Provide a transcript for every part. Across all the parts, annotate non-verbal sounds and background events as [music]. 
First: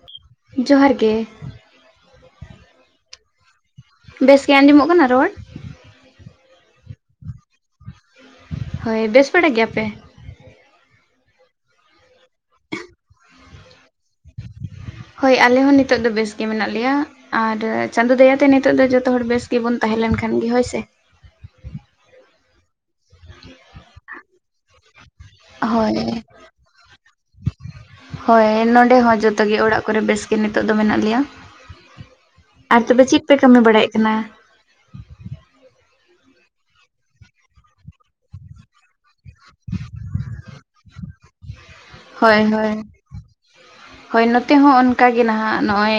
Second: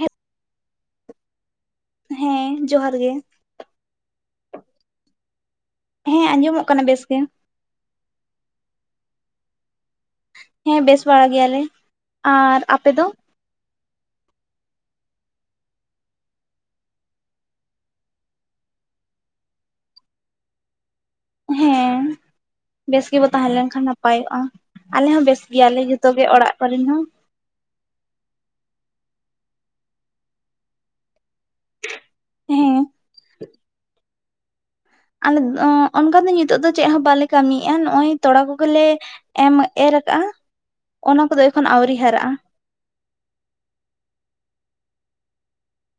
ᱦᱮᱸ ᱡᱚᱦᱟᱨ ᱜᱮ᱾ ᱦᱮᱸ ᱡᱚᱦᱟᱨ ᱜᱮ᱾ ᱵᱮᱥᱜᱮ ᱟᱸᱡᱚᱢᱚᱜ ᱠᱟᱱᱟ ᱨᱚᱲ? ᱦᱮᱸ ᱟᱸᱡᱚᱢᱚᱜ ᱠᱟᱱᱟ ᱵᱮᱥ ᱜᱮ᱾ ᱦᱳᱭ ᱵᱮᱥ ᱵᱟᱲᱟ ᱜᱮᱭᱟ ᱯᱮ? ᱦᱮᱸ ᱵᱮᱥ ᱵᱟᱲᱟ ᱜᱮᱭᱟᱞᱮ ᱟᱨ ᱟᱯᱮ ᱫᱚ? ᱦᱳᱭ ᱟᱞᱮ ᱦᱚᱸ ᱱᱤᱛᱚᱜ ᱫᱚ ᱵᱮᱥ ᱜᱮ ᱢᱮᱱᱟᱜ ᱞᱮᱭᱟ ᱟᱨ ᱪᱟᱸᱫᱚ ᱫᱟᱭᱟᱛᱮ ᱱᱤᱛᱚᱜ ᱫᱚ ᱡᱚᱛᱚ ᱦᱚᱲ ᱵᱮᱥ ᱜᱮᱵᱚᱱ ᱛᱟᱦᱮᱸ ᱞᱮᱱᱠᱷᱟᱱ ᱜᱮ ᱦᱳᱭ ᱥᱮ᱾ ᱦᱮᱸ ᱵᱮᱥ ᱜᱮᱵᱚ ᱛᱟᱦᱮᱸ ᱞᱮᱱᱠᱷᱟᱱ ᱱᱟᱯᱟᱭᱚᱜ-ᱟ᱾ ᱟᱞᱮ ᱦᱚᱸ ᱵᱮᱥ ᱜᱮᱭᱟᱞᱮ ᱦᱳᱭ ᱡᱚᱛᱚ ᱜᱮ ᱚᱲᱟᱜ ᱠᱚᱨᱮᱱ ᱦᱚ᱾ ᱦᱳᱭ ᱱᱚᱰᱮ ᱦᱚᱸ ᱡᱚᱛᱚ ᱜᱮ ᱚᱲᱟᱜ ᱠᱚᱨᱮ ᱵᱮᱥ ᱜᱮ ᱱᱤᱛᱚᱜ ᱫᱚ ᱢᱮᱱᱟᱜ ᱞᱮᱭᱟ᱾ ᱦᱮᱸ ᱟᱨ ᱛᱚᱵᱮ ᱪᱮᱜ ᱯᱮ ᱠᱟᱹᱢᱤ ᱵᱟᱲᱟᱭᱮᱜ ᱠᱟᱱᱟ? ᱟᱞᱮ ᱚᱱᱠᱟ ᱫᱚ ᱱᱤᱛᱚᱜ ᱫᱚ ᱪᱮᱜ ᱦᱚᱸ ᱵᱟᱞᱮ ᱠᱟᱹᱢᱤᱭᱮᱜ-ᱟ ᱱᱚᱜ-ᱚᱭ ᱛᱚᱲᱟ ᱠᱚᱜᱮᱞᱮ, [unintelligible] ᱮᱢ ᱮᱨᱟᱠᱟᱜ-ᱟ, ᱚᱱᱟ ᱠᱚᱫᱚ ᱮᱠᱷᱚᱱ ᱟᱹᱣᱨᱤ ᱦᱟᱨᱟᱜᱼᱟ ᱦᱚᱭ ᱦᱚᱭ ᱦᱳᱭ ᱱᱚᱛᱮ ᱦᱚᱸ ᱚᱱᱠᱟ ᱜᱮ ᱱᱟᱦᱟᱜ ᱱᱚᱜᱼᱚᱭ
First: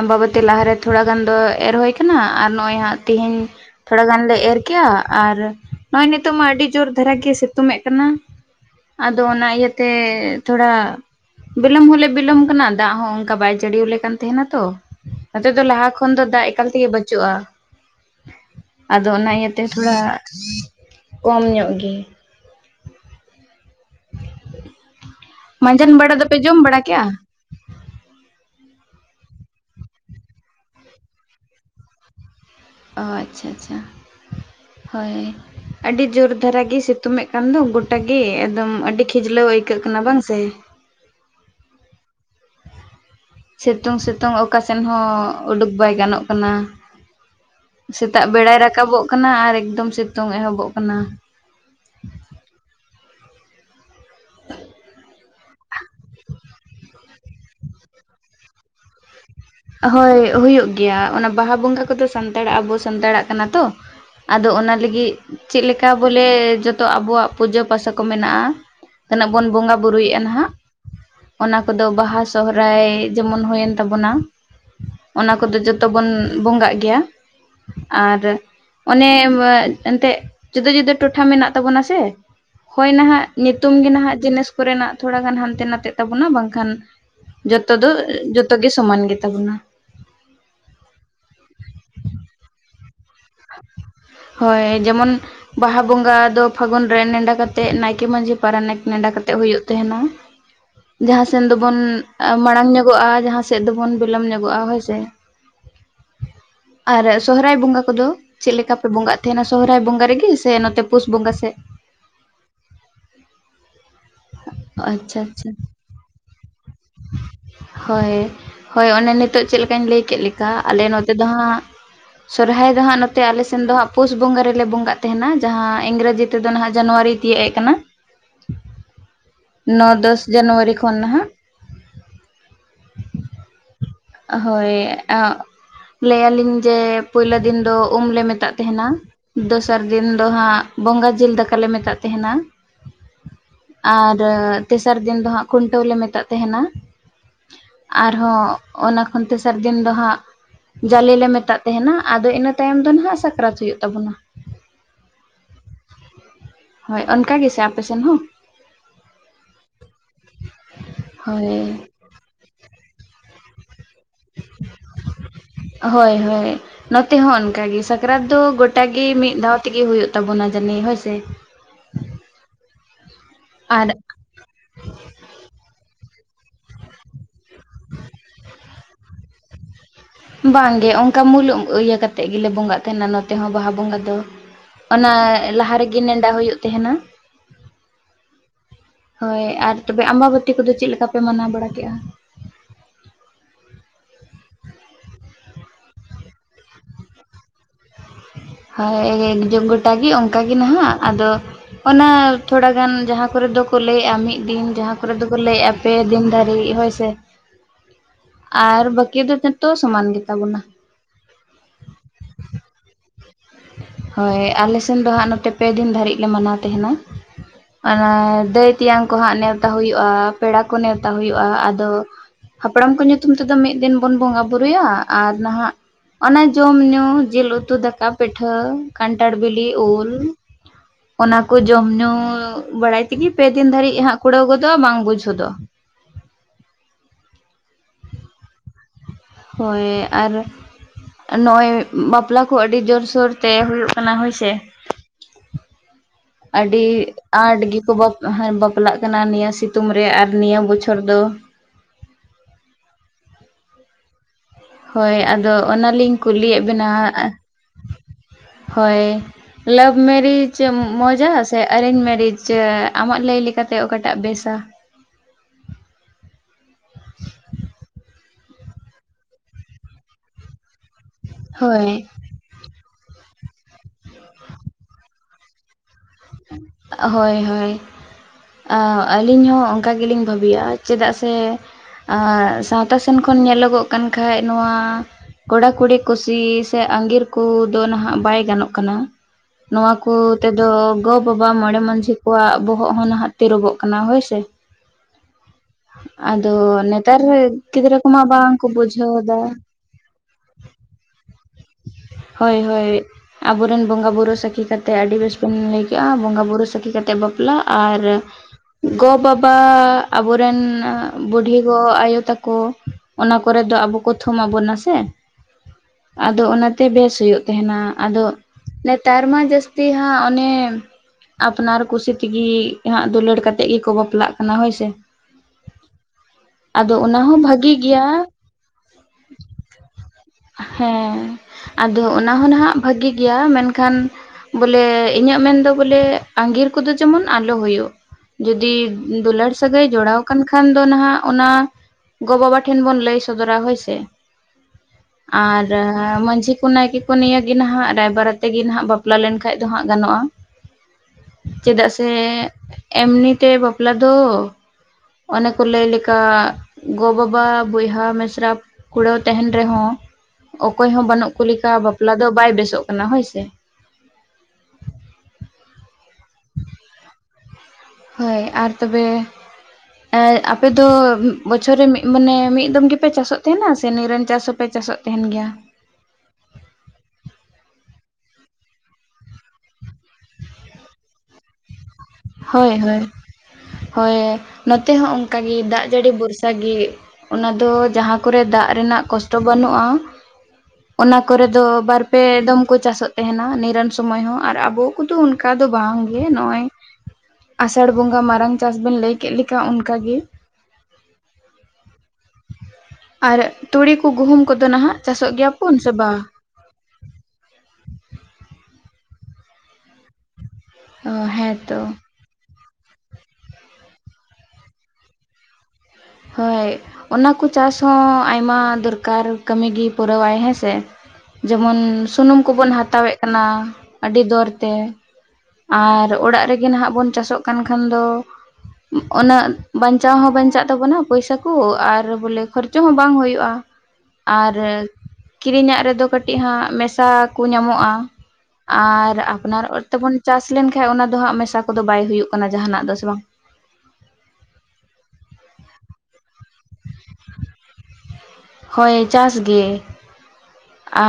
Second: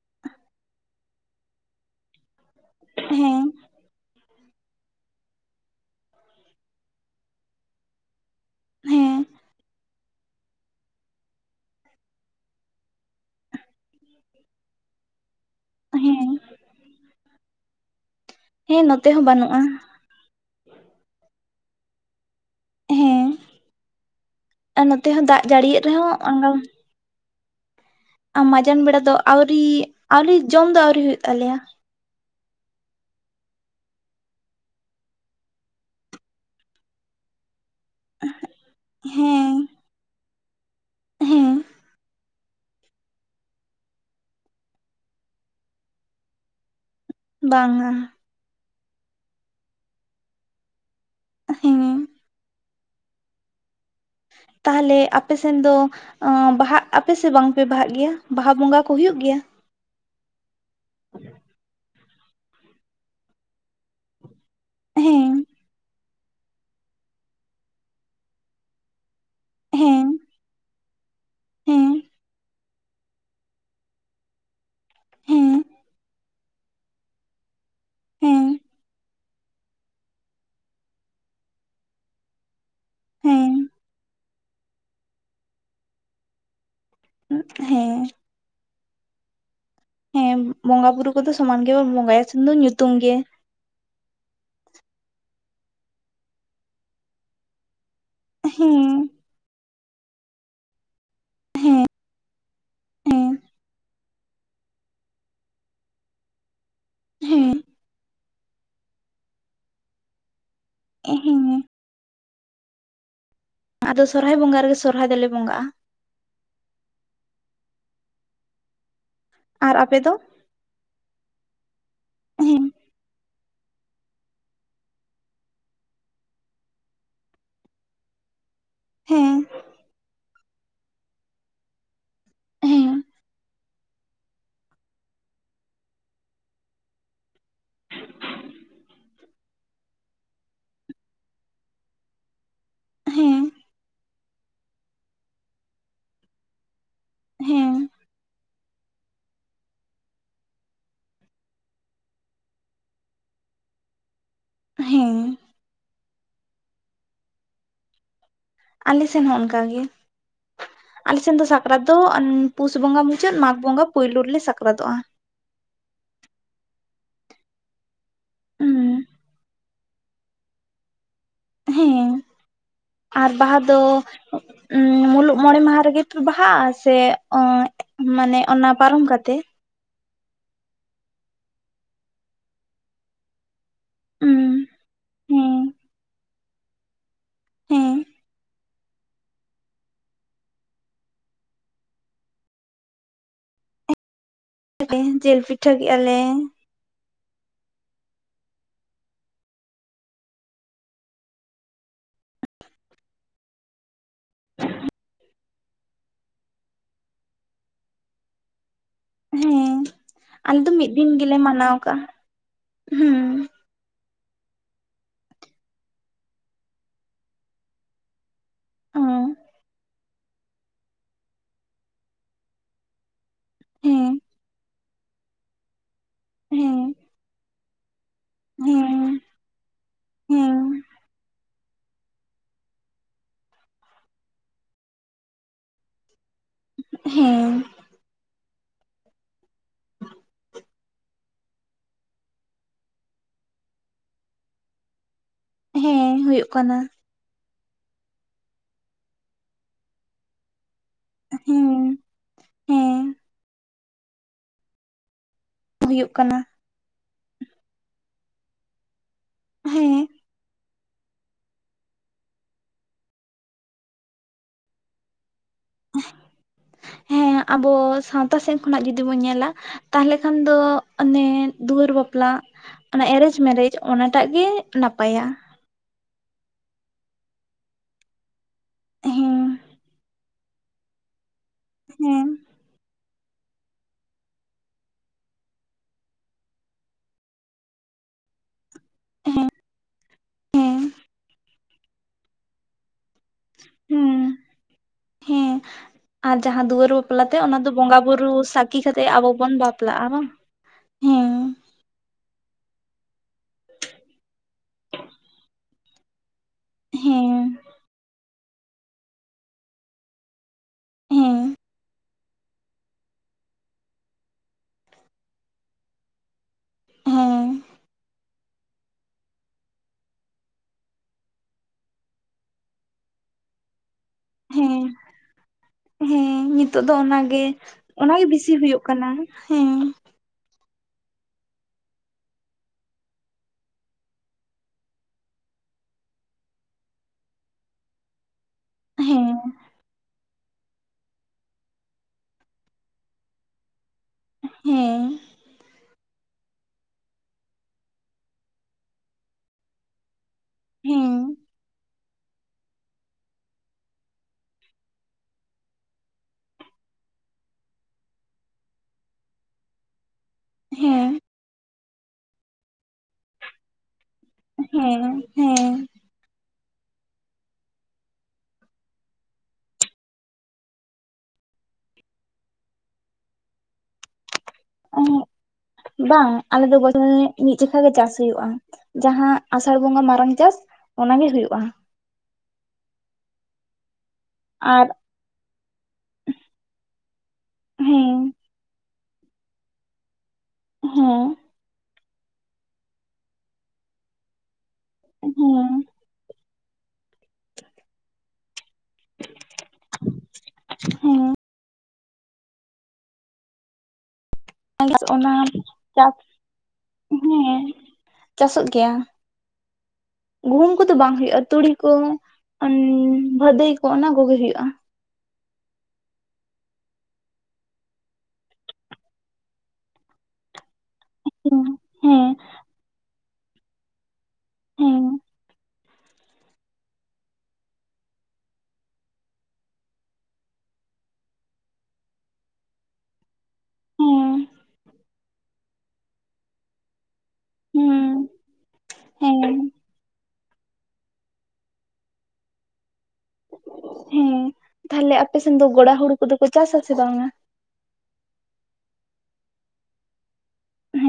ᱟᱢᱵᱟᱵᱚᱛᱤ ᱞᱟᱦᱟᱨᱮ ᱛᱷᱚᱲᱟ ᱜᱟᱱ ᱫᱚ ᱮᱨ ᱦᱳᱭ ᱟᱨ ᱱᱚᱜ-ᱚᱭ ᱦᱟᱸᱜ ᱛᱤᱦᱤᱧ ᱦᱮᱸ ᱛᱷᱚᱲᱟ ᱜᱟᱱᱞᱮ ᱮᱨ ᱜᱮᱭᱟ, ᱟᱨ ᱱᱚᱜ-ᱚᱭ ᱱᱤᱛᱚᱜ ᱢᱟ ᱟᱹᱰᱤ ᱡᱳᱨ ᱫᱷᱟᱨᱟ ᱜᱮ ᱥᱤᱛᱩᱝ ᱮᱫ ᱠᱟᱱᱟ ᱦᱮᱸ ᱟᱫᱚ ᱚᱱᱟ ᱤᱭᱟᱹᱛᱮ ᱛᱷᱚᱲᱟ ᱵᱤᱞᱚᱢ ᱦᱚᱞᱮ ᱵᱤᱞᱚᱢ ᱠᱟᱱᱟ ᱫᱟᱜ ᱦᱚᱸ ᱚᱱᱠᱟ ᱵᱟᱭ ᱡᱟᱹᱲᱤ ᱟᱞᱮ ᱠᱟᱱ ᱛᱟᱦᱮᱱᱟ ᱛᱟᱦᱮᱱᱟ ᱛᱚ ᱱᱚᱛᱮ ᱫᱚ ᱞᱟᱦᱟ ᱠᱷᱚᱱ ᱫᱚ ᱦᱮᱸ ᱫᱟᱜ ᱮᱠᱟᱞ ᱛᱮᱜᱮ ᱵᱟᱹᱪᱩᱜ-ᱟ ᱦᱮᱸ ᱟᱫᱚ ᱱᱚᱛᱮ ᱦᱚᱸ ᱚᱱᱟ ᱵᱟᱹᱱᱩᱜᱼᱟ ᱤᱭᱟᱹᱛᱮ ᱛᱷᱚᱲᱟ ᱠᱚᱢ ᱧᱚᱜ ᱜᱮ ᱦᱮᱸ ᱟᱨ ᱱᱚᱛᱮ ᱦᱚᱸ ᱫᱟᱜ ᱡᱟᱹᱲᱤᱭᱮᱜ ᱢᱟᱸᱡᱟᱱ ᱵᱮᱲᱟ ᱨᱮᱦᱚᱸ ᱟ [unintelligible] ᱟᱨ ᱢᱟᱡᱟᱱ ᱵᱮᱲᱟ ᱫᱚ ᱟᱹᱣᱨᱤ ᱟᱹᱣᱨᱤ ᱡᱚᱢ ᱫᱚ ᱟᱹᱣᱨᱤ ᱦᱩᱭᱩᱜ ᱛᱟᱞᱮᱭᱟ ᱚ ᱟᱪᱪᱷᱟ ᱟᱪᱪᱷᱟ ᱦᱳᱭ ᱟᱹᱰᱤ ᱡᱳᱨ ᱫᱷᱟᱨᱟ ᱜᱮ ᱥᱤᱛᱩᱝᱮᱫ ᱠᱟᱱ ᱫᱚ ᱜᱚᱴ ᱜᱚᱴᱟ ᱜᱮ ᱮᱠᱫᱚᱢ ᱟᱹᱰᱤ ᱠᱷᱤᱡᱞᱟᱹᱣ ᱦᱮᱸ ᱟᱹᱭᱠᱟᱹᱜ ᱠᱟᱱᱟ ᱵᱟᱝ ᱥᱮ ᱦᱮᱸ ᱥᱤᱛᱳᱝ ᱥᱤᱛᱳᱝ ᱚᱠᱟᱥᱮᱫ ᱦᱚᱸ ᱳᱰᱳᱠ ᱵᱟᱭ ᱜᱟᱱᱚᱜ ᱠᱟᱱᱟ ᱵᱟᱝᱟ ᱥᱮᱛᱟᱜ ᱵᱮᱲᱟᱭ ᱨᱟᱠᱟᱵᱚᱜ ᱠᱟᱱᱟ ᱟᱨ ᱮᱠᱫᱚᱢ ᱥᱤᱛᱩᱝ ᱮᱦᱚᱵᱚᱜ ᱠᱟᱱᱟ ᱦᱩᱸᱢ ᱛᱟᱦᱚᱞᱮ ᱟᱯᱮᱥᱮᱱ ᱫᱚ ᱵᱟᱦᱟᱜ ᱟᱯᱮ ᱥᱮ ᱵᱟᱝᱯᱮ ᱵᱟᱦᱟᱜ ᱜᱮᱭᱟ ᱵᱟᱦᱟ ᱵᱚᱸᱜᱟ ᱠᱚ ᱦᱩᱭᱩᱜ ᱜᱮᱭᱟ ᱦᱳᱭ ᱦᱩᱭᱩᱜ ᱜᱮᱭᱟ ᱚᱱᱟ ᱵᱟᱦᱟ ᱵᱚᱸᱜᱟ ᱠᱚᱫᱚ ᱥᱟᱱᱛᱟᱲᱟᱜ ᱟᱵᱚ ᱥᱟᱱᱛᱟᱲᱟᱜ ᱠᱟᱱᱟ ᱛᱚ ᱟᱫᱚ ᱚᱱᱟ ᱞᱟᱹᱜᱤᱫ ᱦᱮᱸ ᱪᱮᱫ ᱞᱮᱠᱟ ᱵᱚᱞᱮ ᱡᱚᱛᱚ ᱟᱵᱚᱣᱟᱜ ᱯᱩᱡᱟᱹ ᱯᱟᱥᱟ ᱠᱚ ᱢᱮᱱᱟᱜ-ᱟ ᱛᱤᱱᱟᱹᱜ ᱵᱚᱱ ᱵᱚᱸᱜᱟ ᱦᱮᱸ ᱵᱩᱨᱩᱭᱮᱫ-ᱟ ᱱᱟᱦᱟᱜ ᱚᱱᱟ ᱠᱚᱫᱚ ᱦᱮᱸ ᱵᱟᱦᱟ ᱥᱚᱦᱨᱟᱭ ᱡᱮᱢᱚᱱ ᱦᱩᱭᱮᱱ ᱛᱟᱵᱚᱱᱟ ᱚᱱᱟ ᱠᱚᱫᱚ ᱦᱮᱸ ᱡᱚᱛᱚ ᱵᱚᱱ ᱵᱚᱸᱜᱟᱜ ᱜᱮᱭᱟ ᱟᱨ ᱦᱮᱸ ᱚᱱᱮ ᱮᱱᱛᱮᱜ ᱡᱩᱫᱟᱹ ᱡᱩᱫᱟᱹ ᱴᱚᱴᱷᱟ ᱢᱮᱱᱟᱜ ᱛᱟᱵᱚᱱᱟ ᱥᱮ ᱦᱳᱭ ᱱᱟᱦᱟᱜ ᱦᱮᱸ ᱧᱩᱛᱩᱢ ᱜᱮ ᱱᱟᱦᱟᱜ ᱡᱤᱱᱤᱥ ᱠᱚᱨᱮᱱᱟᱜ ᱛᱷᱚᱲᱟ ᱜᱟᱱ ᱦᱟᱱᱛᱮ ᱱᱟᱛᱮᱜ ᱛᱟᱵᱚᱱᱟ ᱵᱟᱝᱠᱷᱟᱱ ᱡᱚᱛᱚ ᱫᱚ ᱦᱮᱸ ᱡᱚᱛᱚ ᱜᱮ ᱥᱚᱢᱟᱱ ᱜᱮ ᱛᱟᱵᱚᱱᱟ ᱦᱮᱸ ᱵᱚᱸᱜᱟ ᱵᱩᱨᱩ ᱠᱚᱫᱚ ᱥᱚᱢᱟᱱ ᱜᱮᱵᱚᱱ ᱵᱚᱸᱜᱟᱭᱟ ᱥᱮᱱ ᱫᱚ ᱧᱩᱛᱩᱢ ᱜᱮ ᱦᱳᱭ ᱡᱮᱢᱚᱱ ᱵᱟᱦᱟ ᱵᱚᱸᱜᱟ ᱫᱚ ᱯᱷᱟᱹᱜᱩᱱ ᱨᱮ ᱱᱮᱸᱰᱟ ᱠᱟᱛ ᱛᱮᱜ ᱱᱟᱭᱠᱮ ᱢᱟᱺᱡᱷᱤ ᱯᱟᱨᱟᱱᱤᱠ ᱱᱮᱰᱟ ᱦᱮᱸ ᱠᱟᱛᱮᱜ ᱦᱩᱭᱩᱜ ᱛᱟᱦᱮᱱᱟ ᱡᱟᱦᱟᱸ ᱥᱮᱫ ᱫᱚᱵᱚᱱ ᱢᱟᱲᱟᱝ ᱧᱚᱜᱚᱜ-ᱟ ᱦᱮᱸ ᱡᱟᱦᱟᱸ ᱥᱮᱫ ᱫᱚᱵᱚᱱ ᱵᱤᱞᱚᱢ ᱧᱚᱜᱚᱜ-ᱟ ᱦᱳᱭᱥᱮ ᱟᱨ ᱥᱚᱦᱨᱟᱭ ᱦᱮᱸ ᱵᱚᱸᱜᱟ ᱠᱚᱫᱚ ᱚᱠᱟ ᱯᱮ ᱵᱚᱸᱜᱟ ᱛᱟᱦᱮᱱᱟ ᱥᱚᱦᱨᱟᱭ ᱵᱚᱸᱜᱟ ᱨᱮᱜᱮ ᱥᱮ ᱱᱚᱛᱮ ᱯᱩᱥ ᱵᱚᱸᱜᱟ ᱦᱮᱸ ᱥᱮᱫ? ᱟᱫᱚ ᱥᱚᱨᱦᱟᱭ ᱵᱚᱸᱜᱟ ᱨᱮᱜᱮ ᱥᱚᱨᱦᱟᱭ ᱟᱪᱪᱷᱟ ᱫᱚᱞᱮ ᱟᱪᱪᱷᱟ ᱵᱚᱸᱜᱟ-ᱟ ᱦᱳᱭ ᱦᱳᱭ ᱚᱱᱮ ᱱᱤᱛᱳᱜ ᱪᱮᱫ ᱟᱨ ᱞᱮᱠᱟᱹᱧ ᱟᱯᱮ ᱞᱟᱹᱭ ᱫᱚ ᱠᱮᱫ ᱞᱮᱠᱟ ᱟᱞᱮ ᱱᱚᱛᱮ ᱫᱚ ᱦᱟᱸᱜ ᱥᱚᱨᱦᱟᱭ ᱦᱮᱸ ᱫᱚ ᱦᱟᱸᱜ ᱱᱚᱛᱮ ᱟᱞᱮ ᱥᱮᱱ ᱫᱚ ᱦᱟᱸᱜ ᱯᱩᱥ ᱵᱚᱸᱜᱟ ᱨᱮᱜᱮ ᱞᱮ ᱵᱚᱸᱜᱟ ᱛᱟᱦᱮᱱᱟ ᱡᱟᱦᱟᱸ ᱤᱝᱨᱟᱡᱤ ᱛᱮᱫᱚ ᱱᱟᱦᱟᱜ ᱡᱟᱱᱩᱣᱟᱨᱤ ᱛᱤᱭᱮᱭᱮᱜ ᱠᱟᱱᱟ ᱦᱮᱸ ᱱᱚ ᱫᱚᱥ ᱡᱟᱱᱩᱣᱟᱨᱤ ᱠᱷᱚᱱ ᱱᱟᱦᱟᱜ ᱦᱮᱸ ᱦᱳᱭ ᱞᱟᱹᱭ ᱟᱞᱤᱧ ᱡᱮ ᱯᱳᱭᱞᱳ ᱫᱤᱱ ᱫᱚ ᱩᱢᱞᱮ ᱢᱮᱛᱟᱜ ᱛᱟᱦᱮᱱᱟ ᱫᱚᱥᱟᱨ ᱫᱤᱱ ᱫᱚ ᱦᱟᱸᱜ ᱵᱚᱸᱜᱟ ᱡᱮᱞ ᱫᱟᱠᱟ ᱞᱮ ᱢᱮᱛᱟᱜ ᱛᱟᱦᱮᱱᱟ ᱦᱮᱸ ᱟᱨ ᱛᱮᱥᱟᱨ ᱫᱤᱱ ᱫᱚ ᱦᱟᱸᱜ ᱠᱷᱩᱱᱴᱟᱹᱣ ᱞᱮ ᱢᱮᱛᱟᱜ ᱛᱟᱦᱮᱱᱟ ᱦᱮᱸ ᱟᱨᱦᱚ ᱚᱱᱟ ᱠᱷᱚᱱ ᱛᱮᱥᱟᱨ ᱫᱤᱱ ᱫᱚ ᱦᱟᱸᱜ ᱡᱟᱞᱮ ᱞᱮ ᱢᱮᱛᱟᱜ ᱛᱟᱦᱮᱱᱟ ᱟᱫᱚ ᱤᱱᱟᱹ ᱛᱟᱭᱚᱢ ᱫᱚ ᱱᱟᱦᱟᱜ ᱥᱟᱠᱨᱟᱛ ᱦᱩᱭᱩ ᱛᱟᱵᱚᱱᱟ ᱦᱮᱸ ᱦᱳᱭ ᱚᱱᱠᱟ ᱜᱮᱥᱮ ᱟᱯᱮ ᱥᱮᱱ ᱦᱚᱸ ᱟᱞ ᱥᱮᱱ ᱦᱚᱸ ᱚᱱᱠᱟᱜᱮ ᱟᱞᱮ ᱥᱮᱱ ᱫᱚ ᱦᱳᱭ ᱥᱟᱠᱨᱟᱛ ᱫᱚ ᱟᱱ ᱯᱩᱥ ᱵᱚᱸᱜᱟ ᱢᱩᱪᱟᱹᱫ ᱢᱟᱜᱽ ᱵᱚᱸᱜᱟ ᱯᱩᱭᱞᱩ ᱨᱮᱞᱮ ᱥᱟᱠᱨᱟᱛᱚᱜᱼᱟ ᱦᱳᱭ ᱦᱳᱭ ᱱᱚᱛᱮ ᱦᱚᱸ ᱚᱱᱠᱟᱜᱮ ᱥᱟᱠᱨᱟᱛ ᱫᱚ ᱜᱚᱴᱟ ᱩᱸ ᱜᱮ ᱢᱤᱫ ᱫᱷᱟᱣ ᱛᱮᱜᱮ ᱦᱳᱭᱳᱜ ᱛᱟᱵᱚᱱᱟ ᱡᱟᱹᱱᱤ ᱦᱳᱭ ᱥᱮ ᱦᱮ ᱟᱨ ᱵᱟᱦᱟ ᱫᱚ ᱟᱨ ᱢᱩᱞᱩᱜ ᱢᱚᱬᱮ ᱢᱟᱦᱟ ᱨᱮᱜᱮ ᱯᱮ ᱵᱟᱦᱟᱜ-ᱟ ᱥᱮ ᱮᱸ ᱢᱟᱱᱮ ᱚᱱᱟ ᱯᱟᱨᱚᱢ ᱠᱟᱛᱮ ᱵᱟᱝᱜᱮ ᱚᱱᱠᱟ ᱢᱩᱞᱩᱜ ᱤᱭᱟᱹ ᱠᱟᱛᱮᱫ ᱜᱮᱞᱮ ᱵᱚᱸᱜᱟᱜ ᱛᱟᱦᱮᱱᱟ ᱱᱚᱛᱮ ᱦᱚᱸ ᱵᱟᱦᱟ ᱵᱚᱸᱜᱟ ᱫᱚ ᱩᱸ ᱚᱱᱟ ᱦᱮᱸ ᱞᱟᱦᱟ ᱨᱮᱜᱮ ᱱᱮᱰᱟ ᱦᱩᱭᱩᱜ ᱛᱮᱦᱮᱱᱟ ᱦᱮᱸ ᱦᱳᱭ ᱟᱨ ᱛᱚᱵᱮ ᱟᱢᱵᱟᱵᱚᱛᱤ ᱠᱚᱫᱚ ᱪᱮᱫ ᱞᱮᱠᱟ ᱯᱮ ᱢᱟᱱᱟᱣ ᱵᱟᱲᱟ ᱠᱮᱫᱼᱟ ᱡᱤᱞ ᱯᱤᱴᱷᱟᱹ ᱠᱮᱫ ᱟᱞᱮ ᱦᱚᱭ [unintelligible] ᱜᱚᱴᱟᱜᱮ ᱚᱱᱠᱟᱜᱮ ᱱᱟᱦᱟᱜ ᱟᱫᱚ ᱚᱱᱟ ᱛᱷᱚᱲᱟ ᱜᱟᱱ ᱡᱟᱦᱟ ᱠᱚᱨᱮ ᱫᱚᱠᱚ ᱞᱟᱹᱭᱮᱫ-ᱟ ᱢᱤᱫ ᱫᱤᱱ ᱡᱟᱦᱟᱸ ᱠᱚᱨᱮ ᱫᱚᱠᱚ ᱞᱟᱹᱭᱮᱫᱼᱟ ᱯᱮ ᱫᱤᱱ ᱫᱷᱟᱹᱨᱤᱡ ᱦᱚᱭ ᱥᱮ [unintelligible] ᱟᱨ ᱵᱟᱠᱤ ᱫᱚ ᱡᱚᱛᱚ ᱦᱮᱸ ᱥᱚᱢᱟᱱ ᱟᱞᱮ ᱜᱮᱛᱟᱵᱚᱱᱟ ᱫᱚ ᱢᱤᱫ ᱫᱤᱱ ᱜᱮᱞᱮ ᱢᱟᱱᱟᱣ ᱟᱠᱟᱫ-ᱟ ᱦᱩᱸ ᱦᱚᱭ ᱟᱞᱮ ᱥᱮᱱ ᱫᱚ ᱦᱟᱜ ᱱᱚᱛᱮ ᱯᱮ ᱫᱤᱱ ᱫᱷᱟᱹᱨᱤᱡ ᱞᱮ ᱢᱟᱱᱟᱣ ᱛᱟᱦᱮᱱᱟ ᱚᱱᱟ ᱫᱟᱹᱭ ᱚ ᱛᱮᱭᱟᱝ ᱠᱚ ᱦᱟᱜ ᱱᱮᱣᱛᱟ ᱦᱩᱭᱩᱜᱼᱟ ᱯᱮᱲᱟ ᱠᱚ ᱱᱮᱣᱛᱟ ᱦᱩᱭᱩᱜᱼᱟ ᱟᱫᱚ ᱦᱟᱯᱲᱟᱢ ᱠᱚ ᱧᱩᱛᱩᱢ ᱛᱮᱫᱚ ᱢᱤᱫ ᱫᱤᱱ ᱵᱚᱱ ᱦᱮᱸ ᱵᱚᱸᱜᱟ ᱵᱩᱨᱩᱭᱟ ᱟᱨ ᱱᱟᱦᱟᱜ ᱚᱱᱟ ᱡᱚᱢ ᱦᱮᱸ ᱧᱩ ᱡᱤᱞ ᱩᱛᱩ ᱫᱟᱠᱟ ᱯᱤᱴᱷᱟᱹ ᱦᱮᱸ ᱠᱟᱱᱴᱟᱲ ᱵᱤᱞᱤ ᱩᱞ ᱦᱮᱸ ᱚᱱᱟ ᱠᱚ ᱡᱚᱢ ᱧᱩ ᱵᱟᱲᱟᱭ ᱛᱮᱜᱮ ᱯᱮᱫᱤᱱ ᱫᱷᱟᱹᱨᱤᱡ ᱦᱟᱸᱜ ᱠᱩᱲᱟᱹᱣ ᱜᱚᱫᱚᱜ-ᱟ ᱵᱟᱝ ᱵᱩᱡ ᱦᱚᱫᱚᱜ-ᱟ ᱦᱮᱸ ᱦᱳᱭ ᱟᱨ ᱱᱚ ᱚᱭ ᱵᱟᱯᱞᱟ ᱠᱚ ᱟᱹᱰᱤ ᱡᱳᱨᱥᱳᱨᱛᱮ ᱦᱩᱭᱩᱜ ᱠᱟᱱᱟ ᱦᱳᱭᱥᱮ ᱦᱮᱸ ᱦᱩᱭᱩᱜ ᱠᱟᱱᱟ ᱟᱹᱰᱤ ᱟᱸᱴ ᱜᱮᱠᱚ [unintelligible] ᱵᱟᱯᱞᱟᱜ ᱠᱟᱱᱟ ᱱᱤᱭᱟᱹ ᱥᱤᱛᱩᱝ ᱨᱮ ᱟᱨ ᱱᱤᱭᱟᱹ ᱵᱚᱪᱷᱚᱨ ᱫᱚ ᱦᱮᱸ ᱦᱮᱸ ᱦᱳᱭ ᱟᱫᱚ ᱦᱩᱭᱩᱜ ᱚᱱᱟᱞᱤᱧ ᱠᱟᱱᱟ ᱠᱩᱞᱤᱭᱮᱫ ᱵᱮᱱᱟ ᱦᱳᱭ ᱞᱟᱵᱷ ᱦᱮᱸ ᱢᱮᱨᱤᱡ ᱢᱚᱡᱟ ᱥᱮ ᱮᱨᱮᱧᱡᱽ ᱢᱮᱨᱤᱡᱽ ᱟᱢᱟᱜ ᱞᱟᱹᱭ ᱞᱮᱠᱟᱛᱮ ᱚᱠᱟᱴᱟᱜ ᱵᱮᱥᱟ [unintelligible] ᱦᱮ ᱟᱵᱚ ᱥᱟᱶᱛᱟ ᱥᱮᱫ ᱠᱷᱚᱱᱟᱜ ᱡᱩᱫᱤ ᱵᱚᱱ ᱧᱮᱞᱟ ᱛᱟᱦᱚᱞᱮ ᱠᱷᱟᱱ ᱫᱚ ᱚᱱᱮ ᱫᱩᱣᱟᱹᱨ ᱦᱳᱭ ᱵᱟᱯᱞᱟᱜ ᱚᱱᱟ ᱮᱨᱮᱧᱡᱽ ᱢᱮᱨᱮᱡᱽ ᱚᱱᱟᱴᱟᱜ ᱜᱮ ᱱᱟᱯᱟᱭᱟ ᱦᱳᱭ ᱦᱳᱭ ᱟ ᱦᱮᱸ ᱟᱹᱞᱤᱧ ᱦᱚᱸ ᱚᱱᱠᱟ ᱜᱮᱞᱤᱧ ᱵᱷᱟᱹᱵᱤᱭᱟ ᱪᱮᱫᱟᱜ ᱥᱮ ᱦᱮᱸ ᱥᱟᱶᱛᱟ ᱥᱮᱱ ᱠᱷᱚᱱ ᱧᱮᱞᱚᱜᱚᱜ ᱠᱟᱱ ᱠᱷᱟᱡ ᱱᱚᱣᱟ ᱠᱚᱲᱟᱠᱩᱲᱤ ᱠᱩᱥᱤ ᱥᱮ ᱟᱸᱜᱤᱨ ᱠᱚᱫᱚ ᱱᱟᱦᱟᱜ ᱵᱟᱭ ᱜᱟᱱᱚᱜ ᱠᱟᱱᱟ ᱠᱟᱱᱟ ᱦᱮᱸ ᱱᱚᱣᱟ ᱠᱚ ᱛᱮᱫᱚ ᱦᱮᱸ ᱜᱚ ᱵᱟᱵᱟ ᱢᱚᱬᱮ ᱢᱟᱸᱡᱷᱤ ᱠᱚᱣᱟᱜ ᱵᱚᱦᱚᱜ ᱦᱚᱸ ᱱᱟᱦᱟᱜ ᱛᱤᱨᱩᱵᱚᱜ ᱠᱟᱱᱟ ᱦᱳᱭ ᱥᱮ ᱦᱮ ᱟᱨ ᱡᱟᱦᱟᱸ ᱟᱫᱚ ᱫᱩᱣᱟᱹᱨ ᱱᱮᱛᱟᱨ ᱵᱟᱯᱞᱟᱛᱮ ᱚᱱᱟ ᱫᱚ ᱵᱚᱸᱜᱟ ᱜᱤᱫᱽᱨᱟᱹ ᱠᱚᱢᱟ ᱵᱩᱨᱩ ᱵᱟᱝᱠᱚ ᱥᱟᱠᱷᱤ ᱠᱟᱛᱮ ᱵᱩᱡᱷᱟᱹᱣ ᱟᱵᱚ ᱵᱚᱱ ᱮᱫᱟ ᱵᱟᱯ ᱞᱟᱜ-ᱟ ᱵᱟᱝ ᱦᱮᱸ ᱦᱳᱭ ᱦᱳᱭ ᱟᱵᱚᱨᱮᱱ ᱵᱚᱸᱜᱟ ᱵᱩᱨᱩ ᱥᱟᱹᱠᱷᱤ ᱠᱟᱛᱮᱫ ᱟᱹᱰᱤ ᱵᱮᱥ ᱵᱮᱱ ᱞᱟᱹᱭ ᱠᱮᱫ-ᱟ ᱵᱚᱸᱜᱟ ᱵᱩᱨᱩ ᱵᱩᱨᱩ ᱥᱟᱹᱠᱷᱤ ᱠᱟᱛᱮᱫ ᱵᱟᱯᱞᱟ ᱦᱮᱸ ᱟᱨ ᱜᱚ ᱵᱟᱵᱟ ᱟᱵᱚᱨᱮᱱ ᱦᱮᱸ ᱵᱩᱰᱷᱤ ᱜᱚ ᱟᱭᱳ ᱛᱟᱠᱚ ᱚᱱᱟ ᱠᱚᱨᱮ ᱫᱚ ᱟᱵᱚ ᱠᱚ ᱛᱷᱢ ᱟᱵᱚᱱᱟ ᱥᱮ ᱟᱫᱚ ᱚᱱᱟᱛᱮ ᱵᱮᱥ ᱦᱩᱭᱩᱜ ᱦᱮᱸ ᱛᱟᱦᱮᱱᱟ ᱟᱫᱚ ᱱᱮᱛᱟᱨ ᱢᱟ ᱡᱟᱹᱥᱛᱤ ᱦᱟᱸᱜ ᱚᱱᱮ ᱟᱯᱱᱟᱨ ᱠᱩᱥᱤ ᱛᱮᱜᱮ ᱦᱟᱜ ᱫᱩᱞᱟᱹᱲ ᱠᱟᱛᱮᱜ ᱜᱮᱠᱚ ᱵᱟᱯᱞᱟᱜ ᱠᱟᱱᱟ ᱦᱮᱸ ᱦᱳᱭᱥᱮ ᱦᱮᱸ ᱱᱤᱛᱚᱜ ᱫᱚ ᱟᱫᱚ ᱚᱱᱟ ᱦᱚᱸ ᱚᱱᱟᱜᱮ ᱵᱷᱟᱜᱤ ᱚᱱᱟᱜ ᱜᱮᱭᱟ ᱵᱮᱥ ᱥᱤ ᱦᱩᱭᱩᱜ ᱠᱟᱱᱟ ᱦᱮᱸ ᱦᱮᱸ ᱟᱫᱚ ᱚᱱᱟ ᱦᱚᱸ ᱱᱟᱦᱟᱜ ᱵᱷᱟᱹᱜᱤ ᱜᱮᱭᱟ ᱢᱮᱱᱠᱷᱟᱱ ᱵᱚᱞᱮ ᱤᱧᱟᱹᱜ ᱢᱮᱱ ᱫᱚ ᱵᱚᱞᱮ ᱟᱸᱜᱤᱨ ᱠᱚᱫᱚ ᱡᱮᱢᱚᱱ ᱟᱞᱚ ᱦᱩᱭᱩᱜ ᱡᱩᱫᱤ ᱦᱮᱸ ᱫᱩᱞᱟᱹᱲ ᱥᱟᱹᱜᱟᱹᱭ ᱡᱚᱲᱟᱣ ᱟᱠᱟᱱ ᱠᱷᱟᱱ ᱠᱷᱟᱱ ᱫᱚ ᱱᱟᱦᱟᱜ ᱚᱱᱟ ᱜᱚ ᱵᱟᱵᱟ ᱴᱷᱮᱱ ᱵᱚᱱ ᱞᱟᱹᱭ ᱥᱚᱫᱚᱨᱟ ᱦᱳᱭ ᱥᱮ ᱦᱮᱸ ᱟᱨ ᱢᱟᱸᱡᱷᱤ ᱠᱚ ᱱᱟᱭᱠᱮ ᱠᱚ ᱱᱤᱭᱟ. ᱜᱮ ᱱᱟᱦᱟᱜ ᱨᱟᱭᱵᱟᱨ ᱟᱛᱮᱜᱮ ᱱᱟᱦᱟᱜ ᱵᱟᱯᱞᱟ ᱞᱮᱱᱠᱟᱡ ᱫᱚ ᱦᱟᱸᱜ ᱜᱟᱱᱚᱜ-ᱟ ᱦᱮᱸ ᱪᱮᱫᱟᱜ ᱥᱮ ᱮᱢᱱᱤ ᱛᱮ ᱵᱟᱯᱞᱟ ᱫᱚ ᱚᱱᱮᱠᱚ ᱞᱟᱹᱭ ᱞᱮᱠᱟ ᱜᱚᱵᱟᱵᱟ ᱵᱚᱭᱦᱟ ᱢᱤᱥᱨᱟ ᱠᱩᱲᱟᱹᱣ ᱛᱟᱦᱮᱱ ᱨᱮᱦᱚᱸ ᱚᱠᱚᱭᱦᱚᱸ ᱦᱮᱸ ᱵᱟᱹᱱᱩᱜ ᱠᱚ ᱞᱮᱠᱟ ᱵᱟᱯᱞᱟ ᱫᱚ ᱵᱟᱭ ᱵᱮᱥᱚᱜ ᱠᱟᱱᱟ ᱦᱳᱭᱥᱮ ᱦᱮᱸ ᱦᱮᱸ ᱦᱳᱭ ᱟᱨ ᱛᱚᱵᱮ ᱮᱜ ᱟᱯᱮ ᱫᱚ ᱵᱚᱪᱷᱚᱨ ᱨᱮ ᱢᱟᱱᱮ ᱢᱤ ᱢᱤᱫ ᱫᱚᱢ ᱜᱮᱯᱮ ᱪᱟᱥᱚᱜ ᱛᱟᱦᱮᱱᱟ ᱥᱮ ᱱᱤᱨᱚᱱ ᱪᱟᱥ ᱯᱮ ᱪᱟᱥᱚᱜ ᱛᱟᱦᱮᱱ ᱜᱮᱭᱟ ᱵᱟᱝ ᱟᱞᱮ ᱫᱚ [unintelligible] ᱢᱤᱫ ᱪᱮᱠᱷᱟ ᱜᱮ ᱪᱟᱥ ᱦᱩᱭᱩᱜᱼᱟ ᱡᱟᱦᱟᱸ ᱟᱥᱟᱲ ᱵᱚᱸᱜᱟ ᱢᱟᱨᱟᱝ ᱪᱟᱥ ᱚᱱᱟᱜᱮ ᱦᱩᱭᱩᱜᱼᱟ ᱦᱳᱭ ᱦᱳᱭ ᱦᱳᱭ ᱟᱨ ᱱᱚᱛᱮ ᱦᱚᱸ ᱚᱱᱠᱟᱜᱮ ᱫᱟᱜ ᱡᱟᱹᱲᱤ ᱵᱷᱚᱨᱥᱟ ᱜᱮ ᱚᱱᱟ ᱫᱚ ᱦᱮᱸ ᱡᱟᱦᱟᱸ ᱠᱚᱨᱮ ᱫᱟᱜ ᱨᱮᱱᱟᱜ ᱠᱚᱥ ᱴᱚ ᱵᱟᱱᱩᱜ ᱟ ᱚᱱᱟ ᱦᱮᱸ ᱠᱚᱨᱮ ᱫᱚ ᱵᱟᱨ ᱯᱮ ᱫᱚᱢ ᱠᱚ ᱪᱟᱥᱚᱜ ᱛᱟᱦᱮᱱᱟ ᱱᱤᱨᱚᱱ ᱥᱚᱢᱚᱭ ᱦᱚᱸ ᱟᱨ ᱟᱵᱚ ᱠᱚᱫᱚ ᱚᱱᱠᱟ ᱫᱚ ᱦᱮᱸ ᱵᱟᱝᱜᱮ ᱱᱚᱜᱼᱚᱭ ᱟᱥᱟᱲ ᱵᱚᱸᱜᱟ ᱢᱟᱨᱟᱝ ᱪᱟᱥ ᱵᱮᱱ ᱞᱟᱹᱭ ᱠᱮᱫ ᱞᱮᱠᱟ ᱚᱱᱠᱟ ᱜᱮ ᱟᱨ ᱛᱩᱲᱤ ᱠᱚ ᱜᱩᱦᱩᱢ ᱠᱚᱫᱚ ᱱᱟᱦᱟᱜ ᱚᱱᱟ ᱪᱟᱥᱚᱜ ᱜᱮᱭᱟᱵᱚᱱ ᱥᱮ ᱪᱟᱥ ᱵᱟᱝ ᱦᱮᱸ ᱪᱟᱥᱚᱜ ᱜᱮᱭᱟ ᱜᱩᱦᱩᱢ ᱠᱚᱫᱚ ᱚ ᱵᱟᱝ ᱦᱩᱭᱩᱜᱼᱟ ᱛᱩᱲᱤ ᱠᱚ ᱦᱮᱸᱛᱚ ᱚᱱ ᱵᱟᱫᱩᱭ ᱠᱚ ᱚᱱᱟ ᱠᱚᱜᱮ ᱦᱩᱭᱩᱜᱼᱟ ᱦᱳᱭ ᱚᱱᱟᱠᱚ ᱪᱟᱥ ᱦᱚᱸ ᱟᱭᱢᱟ ᱫᱚᱨᱠᱟᱨ ᱠᱟᱹᱢᱤᱜᱮ ᱯᱩᱨᱟᱹᱣᱟᱭ ᱦᱮᱸᱥᱮ ᱦᱮᱸ ᱡᱮᱢᱚᱱ ᱦᱮᱸ ᱥᱩᱱᱩᱢ ᱠᱚᱵᱚᱱ ᱦᱟᱛᱟᱣᱮᱫ ᱠᱟᱱᱟ ᱟᱹᱰᱤ ᱫᱚᱨ ᱛᱮ ᱦᱮᱸ ᱟᱨ ᱚᱲᱟᱜ ᱨᱮᱜᱮ ᱱᱟᱦᱟᱜ ᱵᱚᱱ ᱪᱟᱥᱚᱜ ᱠᱟᱱ ᱠᱷᱟᱱ ᱫᱚ ᱩᱱᱟᱹᱜ ᱵᱟᱧᱪᱟᱣ ᱦᱚᱸ ᱵᱟᱧᱪᱟᱜ ᱛᱟᱵᱚᱱᱟ ᱯᱚᱭᱥᱟ ᱠᱚ ᱟᱨ ᱵᱚᱞᱮ ᱠᱷᱚᱨᱪᱚ ᱦᱚᱸ ᱵᱟᱝ ᱦᱩᱭᱩᱜᱼᱟ ᱦᱮᱸ ᱟᱨ ᱠᱤᱨᱤᱧᱟᱜ ᱨᱮᱫᱚ ᱠᱟᱹᱴᱤᱡ ᱦᱟᱸᱜ ᱢᱮᱥᱟ ᱠᱚ ᱧᱟᱢᱚᱜᱼᱟ ᱟᱨ ᱦᱮᱸ ᱟᱯᱱᱟᱨ ᱚᱨ ᱛᱮᱵᱚᱱ ᱪᱟᱥ ᱞᱮᱱ ᱠᱷᱟᱱ ᱚᱱᱟ ᱫᱚ ᱦᱟᱜ ᱢᱮᱥᱟ ᱠᱚᱫᱚ ᱵᱟᱭ ᱦᱩᱭᱩᱜ ᱠᱟᱱᱟ ᱡᱟᱦᱟᱱᱟᱜ ᱫᱚ ᱥᱮ ᱵᱟᱝ ᱦᱮᱸ ᱛᱟᱦᱞᱮ ᱟᱯᱮ ᱥᱮᱱ ᱫᱚ ᱜᱚᱲᱟ ᱦᱩᱲᱩ ᱠᱚᱫᱚ ᱠᱚ ᱪᱟᱥ ᱟᱥᱮ ᱵᱟᱝᱟ ᱦᱳᱭ ᱪᱟᱥᱜᱮ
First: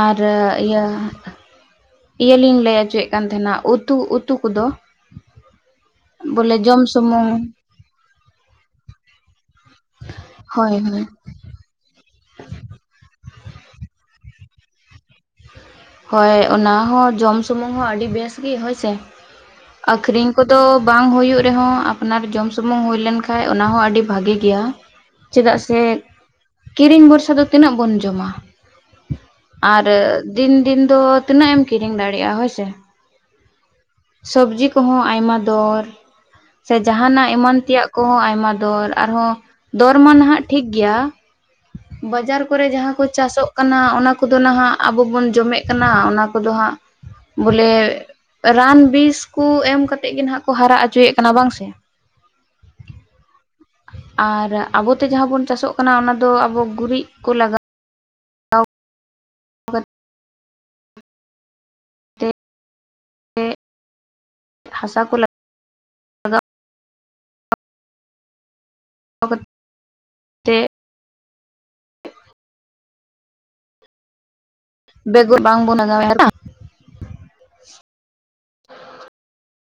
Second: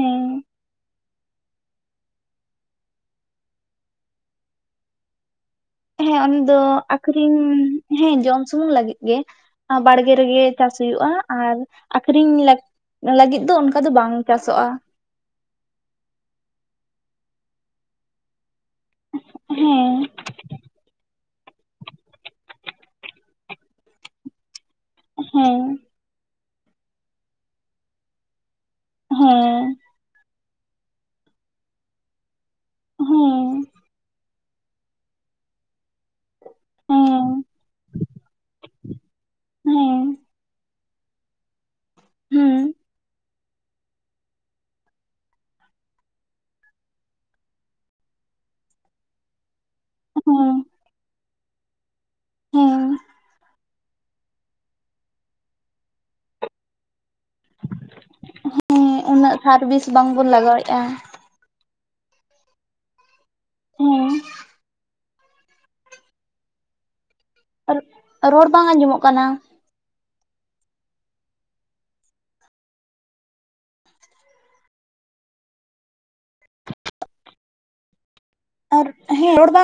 ᱟᱨ ᱤᱭᱟᱹ ᱤᱭᱟᱹ ᱞᱤᱧ ᱞᱟᱹᱭ ᱚᱪᱚᱭᱮᱫ ᱠᱟᱱ ᱛᱟᱦᱮᱱᱟ ᱩᱛᱩ ᱩᱛᱩ ᱠᱚᱫᱚ ᱦᱮᱸ ᱩᱱ ᱵᱚᱞᱮ ᱫᱚ ᱡᱚᱢ ᱥᱩᱢᱩᱝ ᱟᱠᱷᱨᱤᱧ ᱦᱮᱸ ᱡᱚᱢ ᱥᱩᱢᱩᱝ ᱞᱟᱹᱜᱤᱫ ᱜᱮ ᱵᱟᱲᱜᱮ ᱨᱮᱜᱮ ᱪᱟᱥ ᱦᱳᱭ ᱦᱳᱭ ᱦᱩᱭᱩᱜᱼᱟ ᱟᱨ ᱟᱠᱷᱨᱤᱧ ᱞᱟᱠ ᱞᱟᱹᱜᱤᱫ ᱫᱚ ᱚᱱᱠᱟ ᱫᱚ ᱵᱟᱝ ᱪᱟᱥᱚᱜᱼᱟ ᱦᱳᱭ ᱚᱱᱟ ᱦᱚᱸ ᱡᱚᱢ ᱥᱩᱢᱩᱝ ᱦᱚᱸ ᱟᱹᱰᱤ ᱵᱮᱥ ᱜᱮ ᱦᱳᱭ ᱥᱮ ᱦᱮᱸ ᱟᱠᱷᱨᱤᱧ ᱠᱚᱫᱚ ᱵᱟᱝ ᱦᱩᱭᱩᱜ ᱨᱮᱦᱚᱸ ᱟᱯᱱᱟᱨ ᱡᱚᱢ ᱥᱩᱢᱩᱝ ᱦᱩᱭ ᱞᱮᱱᱠᱷᱟᱡ ᱚᱱᱟᱦᱚᱸ ᱟᱹᱰᱤ ᱵᱷᱟᱜᱮ ᱜᱮᱭᱟ ᱪᱮᱫᱟᱜ ᱦᱮᱸ ᱥᱮ ᱠᱤᱨᱤᱧ ᱵᱚᱨᱥᱟ ᱫᱚ ᱛᱤᱱᱟᱹᱜ ᱵᱚᱱ ᱡᱚᱢᱟ ᱦᱮᱸ ᱟᱨ ᱫᱤᱱ ᱫᱤᱱ ᱫᱚ ᱛᱤᱱᱟᱹᱜ ᱮᱢ ᱠᱤᱨᱤᱧ ᱫᱟᱲᱮᱭᱟᱜᱼᱟ ᱦᱳᱭ ᱥᱮ ᱦᱮᱸ ᱥᱚᱵᱡᱤ ᱠᱚᱦᱚᱸ ᱟᱭᱢᱟ ᱫᱚᱨ ᱥᱮ ᱦᱮᱸ ᱡᱟᱦᱟᱱᱟᱜ ᱦᱮᱸ ᱮᱢᱟᱱ ᱛᱮᱭᱟᱜ ᱠᱚᱦᱚᱸ ᱟᱭᱢᱟ ᱫᱚᱨ ᱟᱨᱦᱚᱸ ᱫᱚᱨ ᱢᱟ ᱱᱟᱦᱟᱜ ᱴᱷᱤᱠ ᱜᱮᱭᱟ ᱵᱟᱡᱟᱨ ᱠᱚᱨᱮ ᱦᱮᱸ ᱡᱟᱦᱟᱸ ᱠᱚ ᱪᱟᱥᱚᱜ ᱠᱟᱱᱟ ᱚᱱᱟ ᱠᱚᱫᱚ ᱱᱟᱦᱟᱜ ᱟᱵᱚ ᱵᱚᱱ ᱡᱚᱢᱮᱫ ᱠᱟᱱᱟ ᱚᱱᱟ ᱠᱚᱫᱚ ᱦᱟᱸᱜ ᱵᱚᱞᱮ ᱨᱟᱱ ᱵᱤᱥ ᱠᱚ ᱮᱢ ᱠᱟᱛᱮᱜ ᱜᱮ ᱱᱟᱦ ᱠᱚ ᱦᱮᱸ ᱦᱟᱨᱟ ᱚᱪᱚᱭᱮᱫ ᱠᱟᱱᱟ ᱵᱟᱝ ᱥᱮ? ᱦᱮᱸ ᱟᱨ ᱟᱵᱚᱛᱮ ᱡᱟᱦᱟᱸ ᱵᱚᱱ ᱪᱟᱥᱚᱜ ᱠᱟᱱᱟ ᱚᱱᱟ ᱫᱚ ᱟᱵᱚ ᱜᱩᱨᱤᱡ ᱠᱚ ᱞᱟᱜ ᱦᱮᱸ ᱩᱱᱟᱹᱜ ᱥᱟᱨ ᱵᱤᱥ ᱠᱟᱛᱮ ᱵᱟᱝᱵᱚᱱ ᱞᱟᱜᱟᱣᱮᱫᱼᱟ᱾ ᱦᱮᱜ ᱦᱮᱸ ᱦᱟᱥᱟ ᱠᱚ ᱨᱚᱲ, ᱨᱚᱲ ᱵᱟᱝ ᱟᱸᱡᱚᱢᱚᱜ ᱠᱟᱱᱟ᱾ ᱛᱮᱜ ᱵᱮᱜᱚᱨ ᱵᱟᱝᱵᱚᱱ ᱟᱨ ᱦᱮᱸ ᱨᱚᱲ ᱵᱟᱝ